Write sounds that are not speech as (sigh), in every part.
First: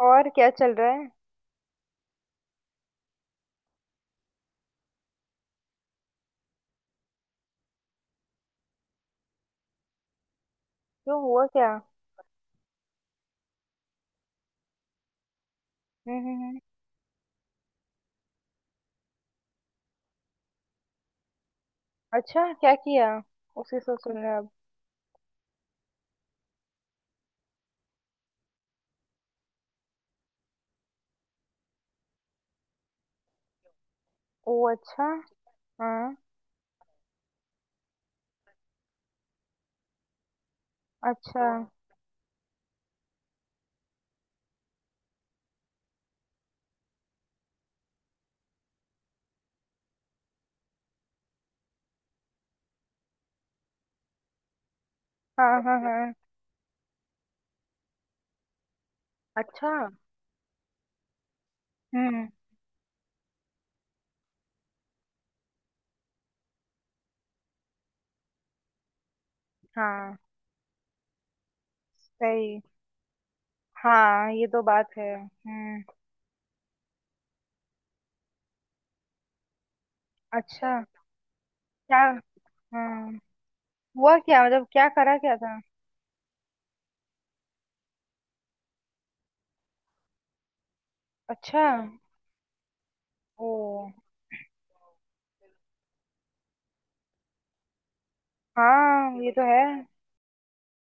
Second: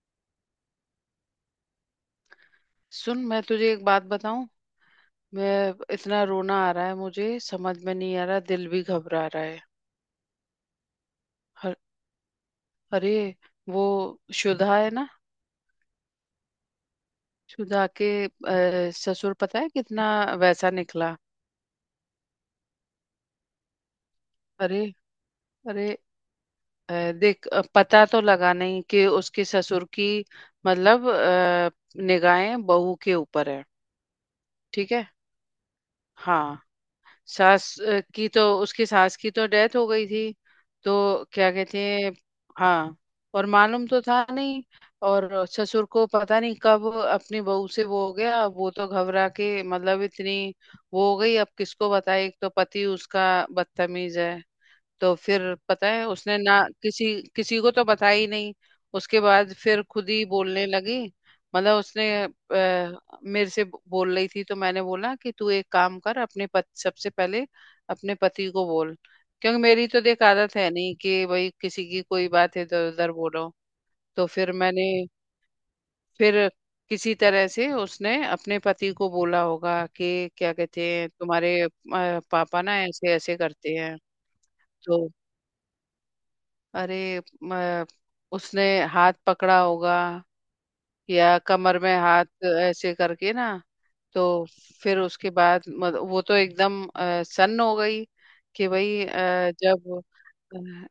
और क्या चल रहा है। सुन, मैं तुझे एक बात बताऊं। मैं इतना रोना आ रहा है, मुझे समझ में नहीं आ रहा, दिल भी घबरा रहा है। क्यों हुआ क्या। हर, अरे, वो शुदा है ना। हम्म हम्म हम्म। शुदा के ससुर, पता है कितना वैसा निकला। अच्छा क्या किया। उसी से सुन रहे अब। अरे, अरे। देख, पता तो लगा नहीं कि उसके ससुर की, मतलब निगाहें बहू के ऊपर है। ओ ठीक है। अच्छा। हाँ। हाँ। सास अ, की तो उसकी सास की तो डेथ हो गई थी। तो अच्छा। क्या कहते हैं। हाँ। और मालूम तो था नहीं। और ससुर को पता नहीं कब अपनी बहू से वो हो गया, वो तो घबरा के, मतलब, इतनी वो हो गई। अब किसको बताए, एक तो पति उसका बदतमीज है। तो फिर हाँ हाँ पता है, हाँ। उसने ना किसी किसी को तो बताया ही नहीं। उसके बाद अच्छा। फिर खुद ही बोलने लगी, मतलब उसने हम्म। मेरे से बोल रही थी। तो मैंने बोला कि तू एक काम कर, अपने सबसे पहले अपने पति को बोल, क्योंकि मेरी तो, हाँ। देख, आदत है नहीं कि भाई किसी की कोई बात सही। इधर उधर बोलो। तो हाँ ये फिर तो बात मैंने, है हम्म। फिर किसी तरह से उसने अपने पति को बोला होगा कि क्या अच्छा। कहते हैं, तुम्हारे क्या। पापा ना हाँ। ऐसे ऐसे करते हैं। हुआ क्या मतलब क्या तो, करा क्या था। अरे, उसने हाथ पकड़ा होगा, या अच्छा। कमर में हाथ ऐसे करके ओ। ना। तो फिर उसके बाद वो तो एकदम सन्न हो गई कि भाई, हाँ ये तो है। जब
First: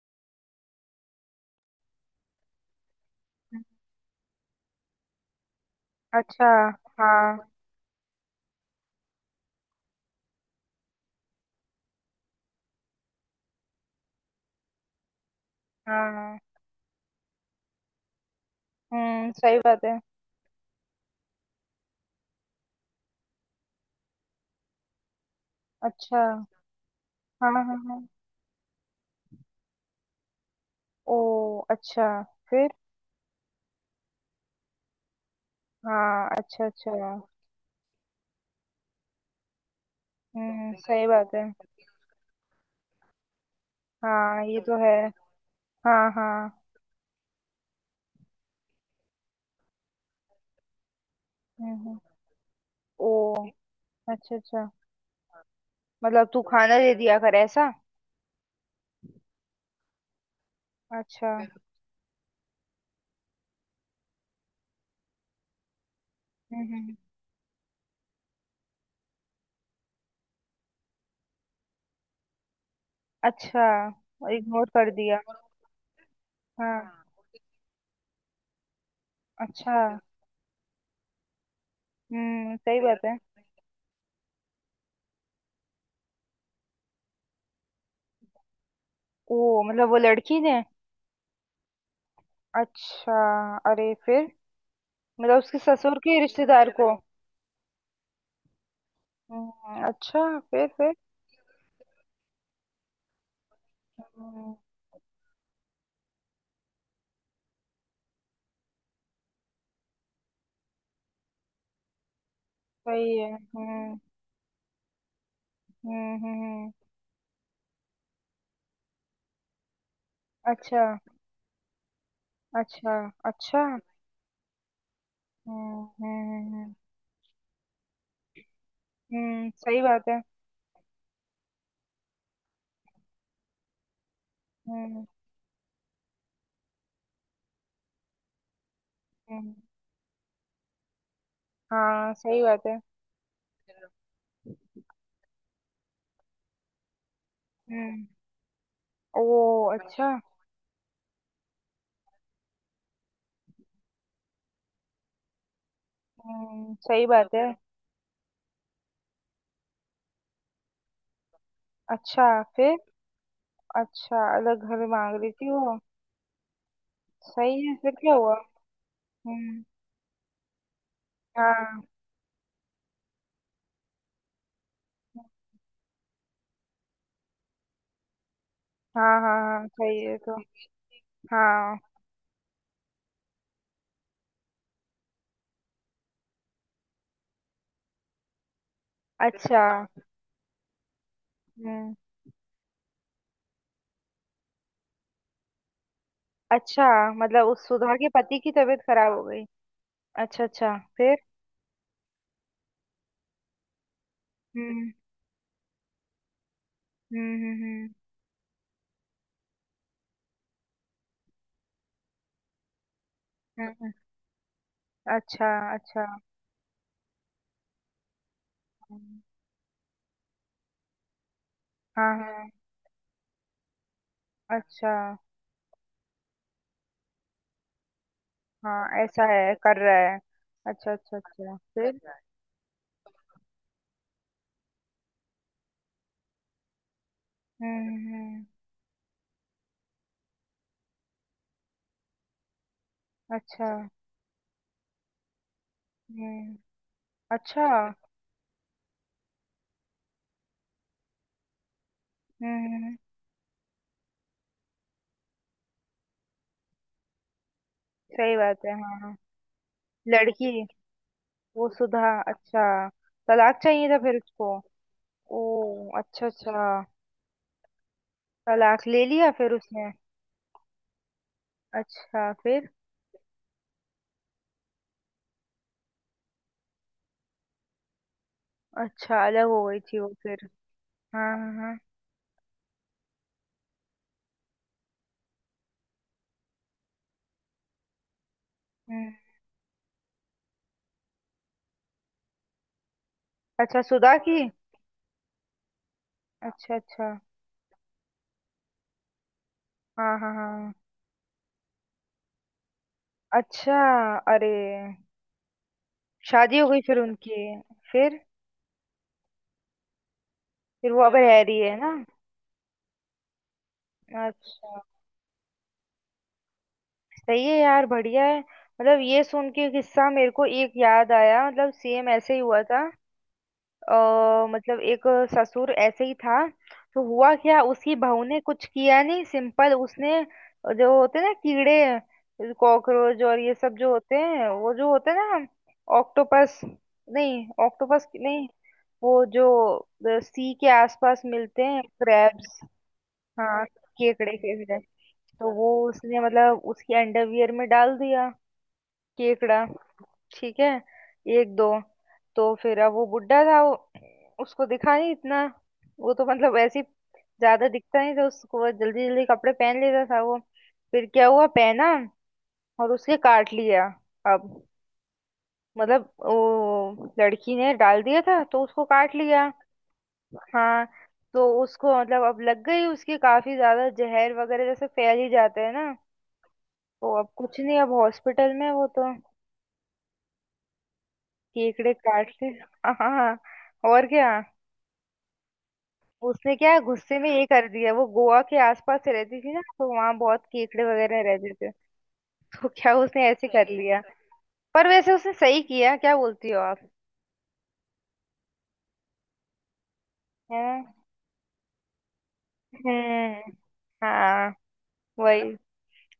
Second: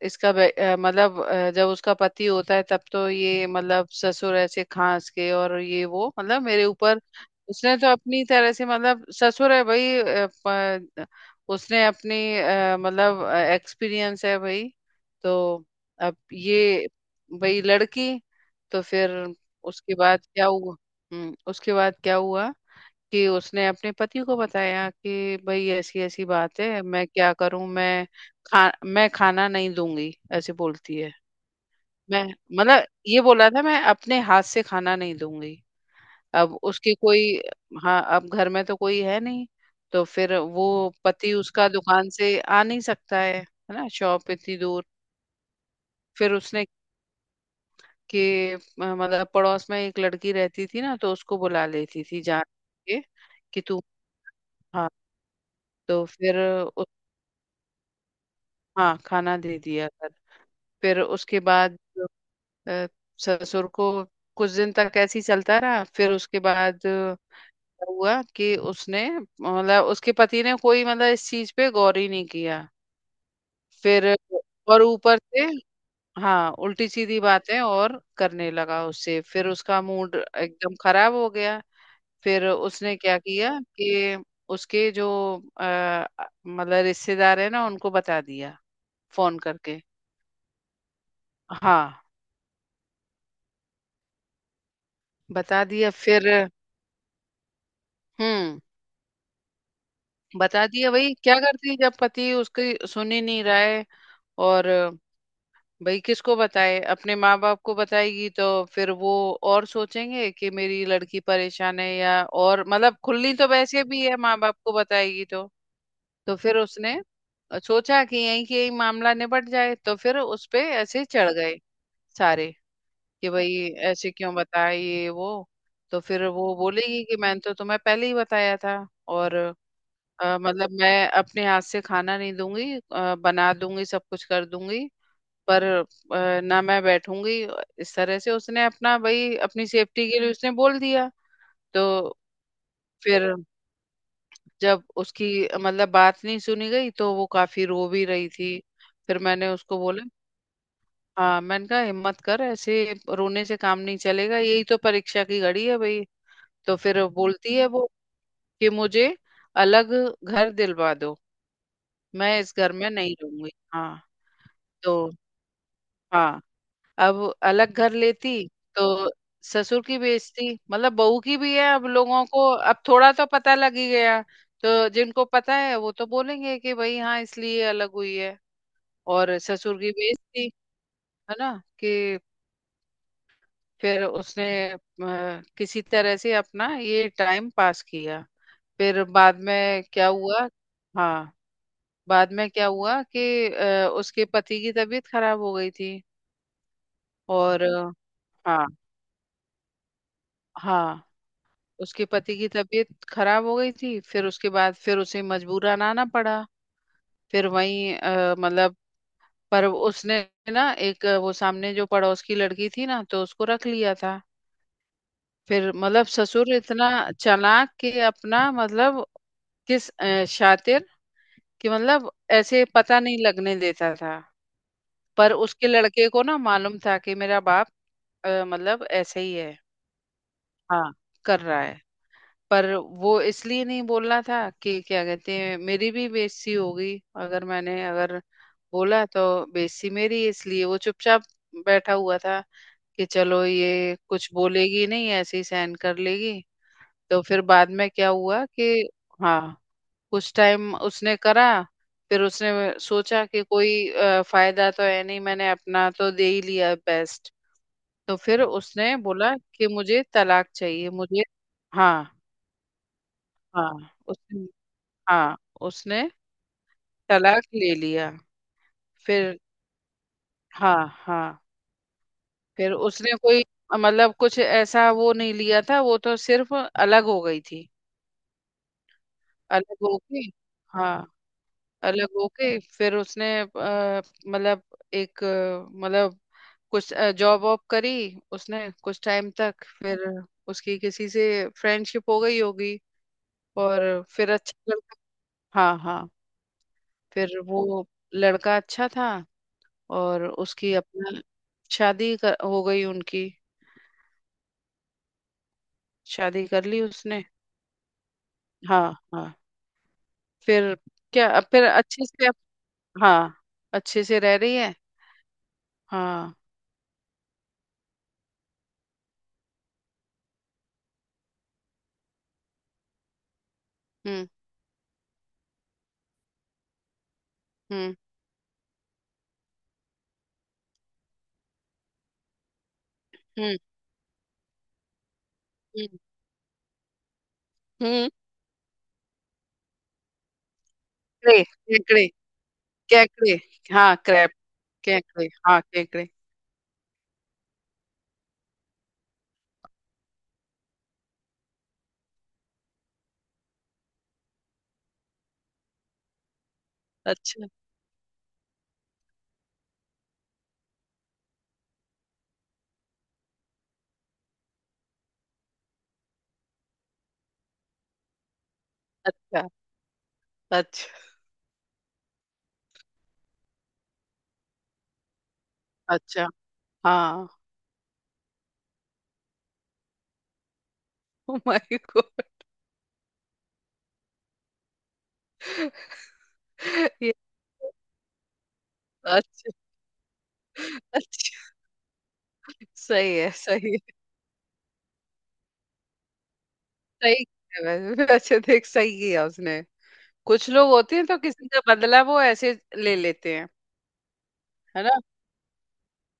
मतलब, जब उसका पति होता है तब तो ये, मतलब, ससुर ऐसे खांस के और ये वो, मतलब, अच्छा। मेरे ऊपर। हाँ उसने तो अपनी तरह से, मतलब, ससुर है भाई, उसने अपनी मतलब, एक्सपीरियंस है भाई। तो हाँ अब हाँ, ये, भाई, लड़की। तो फिर सही बात उसके है। बाद क्या हुआ। हम्म। उसके बाद क्या हुआ कि उसने अपने पति को बताया कि भाई ऐसी ऐसी अच्छा। बात है, मैं क्या हाँ हाँ करूं, हाँ। मैं खाना नहीं दूंगी, ऐसे बोलती है। ओ अच्छा। मैं, फिर। मतलब, ये बोला था, मैं अपने हाथ से खाना नहीं दूंगी। हाँ अब अच्छा उसके अच्छा। कोई, हाँ, अब घर में तो कोई है नहीं, तो फिर वो, सही पति बात है। उसका दुकान से आ नहीं सकता है ना, शॉप हाँ इतनी ये तो दूर। है। हाँ फिर उसने, हाँ। के मतलब, पड़ोस में एक लड़की रहती थी ना, तो उसको बुला हम्म हम्म, लेती थी, जान के ओ। कि तू, अच्छा अच्छा। हाँ, तो मतलब फिर, तू खाना दे दिया कर ऐसा। हाँ, खाना दे दिया कर। फिर अच्छा। उसके बाद अ, ससुर को कुछ दिन तक ऐसे ही चलता रहा, फिर उसके हम्म बाद हम्म, हुआ कि उसने, मतलब उसके पति ने, कोई, मतलब, इस चीज पे गौर ही नहीं किया। अच्छा। फिर इग्नोर और कर ऊपर दिया। से, हाँ, उल्टी हाँ। सीधी बातें और करने लगा उससे, फिर अच्छा। उसका मूड एकदम खराब हो गया। फिर सही उसने बात क्या है। किया कि उसके जो अ, मतलब रिश्तेदार है ना, उनको बता दिया, फोन ओ करके। मतलब वो लड़की ने। हाँ, अच्छा। अरे फिर। मतलब उसके बता दिया ससुर के फिर। रिश्तेदार को। हम्म। अच्छा बता फिर दिया, फिर भाई क्या करती, जब पति उसकी सुन ही नहीं रहा है। हम्म, और भाई किसको बताए, अपने माँ बाप को बताएगी तो फिर वो और सोचेंगे कि मेरी लड़की परेशान है, या और, मतलब, सही खुली है। तो वैसे भी है, माँ बाप को बताएगी तो। तो हम्म। फिर उसने सोचा कि यहीं के यहीं मामला निपट जाए, तो फिर उस पे अच्छा ऐसे चढ़ गए सारे अच्छा कि भाई अच्छा। ऐसे क्यों बताया ये वो। हम्म तो फिर हम्म वो हम्म, बोलेगी कि मैंने तो तुम्हें पहले ही बताया था, और सही बात है। मतलब, मैं अपने हाथ से खाना नहीं दूंगी, बना दूंगी, सब कुछ कर दूंगी, हम्म पर ना मैं बैठूंगी। इस तरह से उसने अपना, भाई, हम्म, अपनी सेफ्टी के लिए उसने बोल दिया। तो हाँ सही बात है। फिर जब उसकी मतलब बात नहीं सुनी गई, तो वो काफी रो भी हम्म। रही थी। फिर ओ मैंने उसको बोला, अच्छा। हाँ, मैंने कहा हिम्मत कर, ऐसे रोने से काम नहीं चलेगा, यही तो परीक्षा की घड़ी है भाई। तो फिर सही वो बात है। बोलती है, वो, कि मुझे अलग घर दिलवा दो, अच्छा मैं इस घर फिर। में नहीं रहूंगी। हाँ। अच्छा अलग घर तो, मांग रही थी वो। हाँ, अब, सही अलग है घर फिर क्या लेती हुआ। तो हम्म। ससुर की बेइज्जती, मतलब, बहू की भी है, अब हाँ। लोगों को अब थोड़ा तो पता लग ही गया। तो जिनको पता है वो तो बोलेंगे कि भाई, हाँ, इसलिए अलग हुई है, हाँ और हाँ हाँ ससुर की सही है तो। बेइज्जती, है ना, हाँ। कि फिर उसने अ, किसी तरह से अपना ये टाइम पास किया। फिर बाद अच्छा। में क्या हुआ। हाँ, हम्म। बाद में क्या हुआ कि उसके पति की तबीयत खराब हो गई थी, अच्छा। मतलब और उस सुधा के पति की हाँ, तबीयत खराब हो गई। अच्छा अच्छा हाँ, फिर। उसके पति की तबीयत खराब हो गई थी, फिर उसके बाद हम्म फिर उसे मजबूरन आना पड़ा। हम्म। फिर वहीं मतलब, पर उसने ना एक, वो सामने जो पड़ोस की लड़की थी ना, तो उसको रख हम्म हम्म, लिया था। अच्छा फिर, मतलब, अच्छा। ससुर इतना चालाक कि अपना, मतलब, हम्म, शातिर कि, मतलब, हाँ हाँ। ऐसे पता नहीं लगने देता था। अच्छा। पर उसके लड़के को ना मालूम था कि मेरा बाप हाँ मतलब ऐसे ऐसा ही है है। कर रहा है। हाँ, अच्छा अच्छा कर अच्छा। रहा है। फिर। पर वो इसलिए नहीं बोलना था कि क्या कहते हैं, मेरी भी बेइज्जती होगी, अगर मैंने अगर हम्म। बोला तो बेइज्जती मेरी, इसलिए वो चुपचाप बैठा हुआ था कि चलो अच्छा। ये कुछ बोलेगी नहीं, ऐसे ही सहन कर लेगी। हम्म। तो फिर अच्छा। बाद में क्या हुआ कि, हाँ, कुछ टाइम उसने करा, फिर उसने हम्म, हम्म। सोचा कि कोई फायदा तो है नहीं, मैंने अपना तो दे ही लिया बेस्ट। तो सही फिर बात है। उसने हाँ हाँ। बोला कि मुझे तलाक लड़की चाहिए मुझे। वो सुधा हाँ, अच्छा। तलाक हाँ। चाहिए था फिर उसने, उसको। हाँ, ओ। उसने अच्छा अच्छा। तलाक ले लिया। तलाक ले लिया फिर, फिर उसने। हाँ, हाँ, अच्छा फिर। फिर उसने कोई, मतलब, कुछ ऐसा वो नहीं लिया था, वो तो सिर्फ अलग हो गई थी। अच्छा अलग हो अलग गई थी वो होके, फिर। हाँ, हाँ हाँ हाँ। अलग होके फिर उसने मतलब, एक मतलब, कुछ जॉब वॉब करी उसने कुछ हम्म। टाइम तक, फिर उसकी किसी से फ्रेंडशिप हो गई होगी, अच्छा और सुधा फिर की। अच्छा लड़का, हाँ, हाँ, अच्छा अच्छा। फिर वो लड़का अच्छा था, हाँ और हाँ उसकी हाँ। अपना हो गई उनकी, अच्छा। अरे। शादी शादी कर हो ली गई फिर उसने। उनकी। फिर। हाँ, हाँ। फिर फिर वो अब क्या, रह रही फिर है ना। अच्छे से हाँ, अच्छे से रह रही है। अच्छा। हाँ। सही है यार बढ़िया है मतलब ये सुन के किस्सा मेरे को एक याद आया मतलब सेम ऐसे ही हुआ था। हम्म। मतलब एक ससुर ऐसे ही था। तो हुआ क्या हम्म। उसकी बहू ने कुछ किया नहीं सिंपल उसने जो होते हैं ना कीड़े कॉकरोच और ये हम्म। सब जो होते हैं वो जो होते हैं ना। हम्म। ऑक्टोपस। नहीं ऑक्टोपस हम्म। नहीं। वो जो सी के आसपास कैकड़े। मिलते हैं क्रैब्स। कैकड़े। कैकड़े। हाँ। हाँ, क्रैप। केकड़े केकड़े। कैकड़े। तो हाँ, वो कैकड़े। उसने मतलब उसकी अंडरवियर में डाल दिया केकड़ा। ठीक है। एक दो। तो फिर अब वो बुड्ढा था वो उसको दिखा नहीं इतना वो तो मतलब ऐसे ही। अच्छा। ज्यादा दिखता नहीं था उसको वो जल्दी जल्दी कपड़े पहन लेता था वो। फिर क्या हुआ पहना और उसके काट लिया। अब मतलब वो लड़की ने डाल दिया था तो उसको काट अच्छा। लिया। हाँ। अच्छा। तो उसको मतलब अब लग गई उसकी काफी ज्यादा जहर वगैरह जैसे फैल ही जाते हैं ना। अच्छा। तो हाँ, अब कुछ नहीं अब हॉस्पिटल में है वो तो। ओ माय केकड़े गॉड। काट ले। हाँ। और क्या। उसने क्या ये, गुस्से में ये कर दिया वो गोवा के आसपास से रहती अच्छा, थी ना तो वहां बहुत केकड़े वगैरह रहते अच्छा। थे। तो क्या सही उसने है, ऐसे कर सही है। लिया। पर वैसे उसने सही किया क्या बोलती हो आप। सही है वैसे, (laughs) वैसे देख, सही किया उसने। कुछ लोग है? होते हैं तो किसी का बदला वो ऐसे ले लेते हैं, हम्म। हाँ। है ना। वही।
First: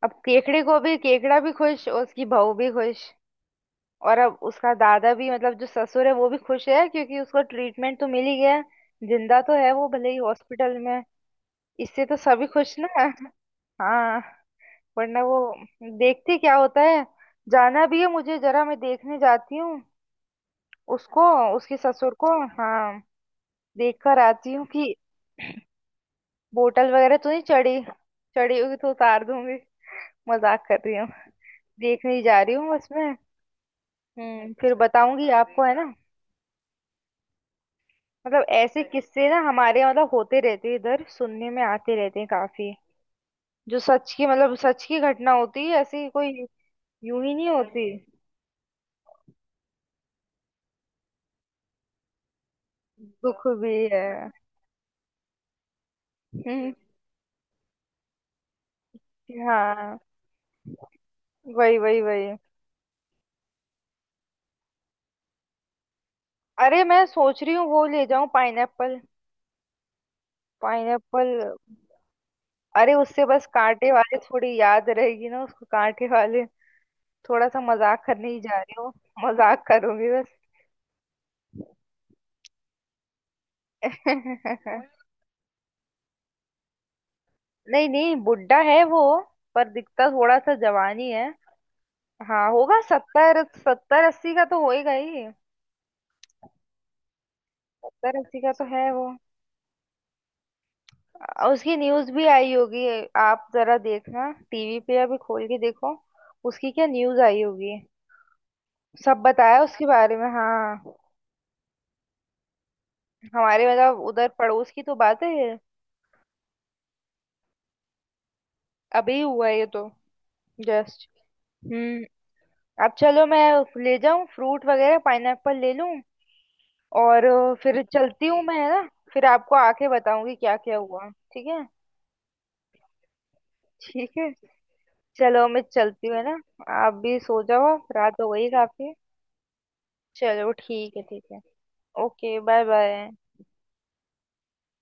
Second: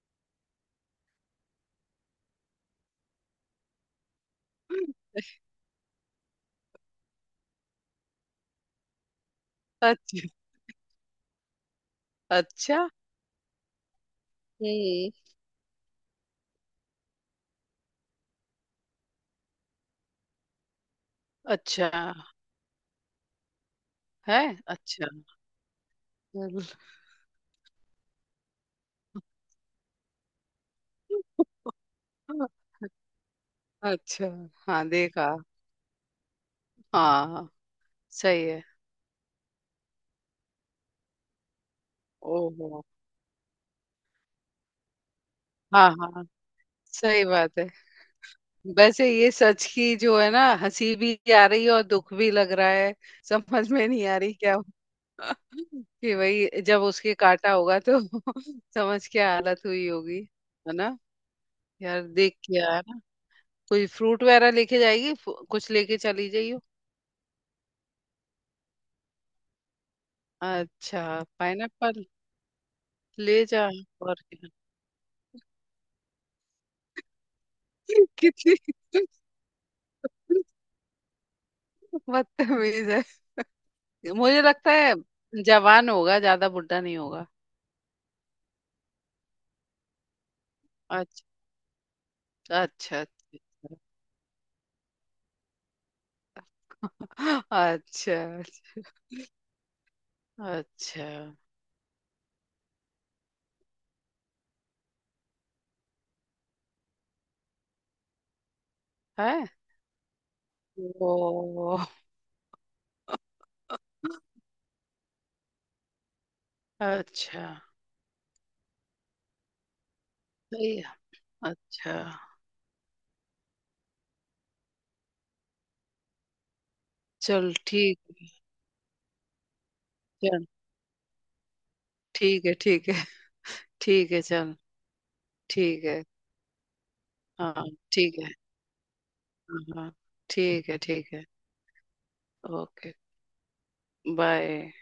अब केकड़े को भी केकड़ा भी खुश और उसकी बहू भी खुश। और अब उसका दादा भी मतलब जो ससुर है वो भी खुश है क्योंकि उसको ट्रीटमेंट तो मिल ही गया। जिंदा तो है वो भले ही अच्छा। हॉस्पिटल में। इससे तो सभी खुश अच्छा। ना। हाँ। वरना हम्म। वो देखते क्या होता है। जाना भी है मुझे जरा मैं देखने जाती हूँ उसको उसके अच्छा। ससुर को। हाँ। देख कर है। आती हूँ कि अच्छा। (laughs) चलो। बोतल वगैरह तो नहीं चढ़ी। चढ़ी होगी तो उतार दूंगी। मजाक कर रही हूँ। देखने ही जा रही हूँ बस मैं। अच्छा। फिर हाँ, बताऊंगी देखा। आपको है ना। हाँ, सही मतलब है। ऐसे किस्से ना हमारे यहाँ मतलब होते रहते हैं इधर सुनने में आते रहते हैं काफी। ओहो। जो सच की मतलब सच की घटना होती है हाँ, ऐसी हाँ, कोई सही यूं ही नहीं बात है। होती। वैसे ये सच की जो है ना, हंसी भी आ रही है और दुख भी लग रहा है। दुख समझ भी में नहीं है आ रही क्या हुआ। (laughs) कि वही, हम्म। जब उसके काटा होगा तो (laughs) समझ क्या हालत हुई हाँ। होगी। है ना। वही यार, वही वही। देख के आया ना, कोई फ्रूट वगैरह लेके जाएगी, कुछ लेके चली जाइयो। अरे मैं सोच रही हूँ वो ले जाऊं पाइनएप्पल। अच्छा, पाइनएप्पल। पाइनएप्पल। अरे उससे ले बस जा, कांटे वाले और क्या। थोड़ी याद रहेगी ना उसको कांटे वाले। थोड़ा सा मजाक (laughs) करने ही कितनी जा रही हूँ। मजाक करूंगी बस। बदतमीज है। मुझे लगता है (laughs) जवान होगा, ज्यादा बुढ़ा नहीं होगा। नहीं नहीं बुड्ढा है वो। पर दिखता थोड़ा सा जवान ही अच्छा। है। हाँ अच्छा। होगा अच्छा। सत्तर सत्तर अस्सी का तो होएगा ही। अच्छा। 70-80 का तो है वो। अच्छा। उसकी न्यूज भी आई होगी। आप जरा देखना टीवी पे अभी खोल के देखो। उसकी क्या न्यूज आई होगी। सब अच्छा, है। बताया उसके बारे में हाँ। ओ। हमारे मतलब उधर पड़ोस की तो बात है ये। अच्छा। अभी हुआ है ये तो। सही है। जस्ट। अच्छा। हम्म। अब चलो मैं ले जाऊं फ्रूट वगैरह पाइनएप्पल ले लूं। और चल, फिर ठीक। चलती हूँ मैं है ना फिर आपको आके बताऊंगी चल। क्या क्या हुआ ठीक है। ठीक है। ठीक है। ठीक ठीक है, है चल। चलो मैं ठीक है। चलती हूँ है ना। आप भी सो हाँ। जाओ आप, ठीक रात हो है। गई काफी। हाँ, हाँ। चलो ठीक है। ठीक है ठीक है। ठीक है। Okay bye okay. Bye. Bye.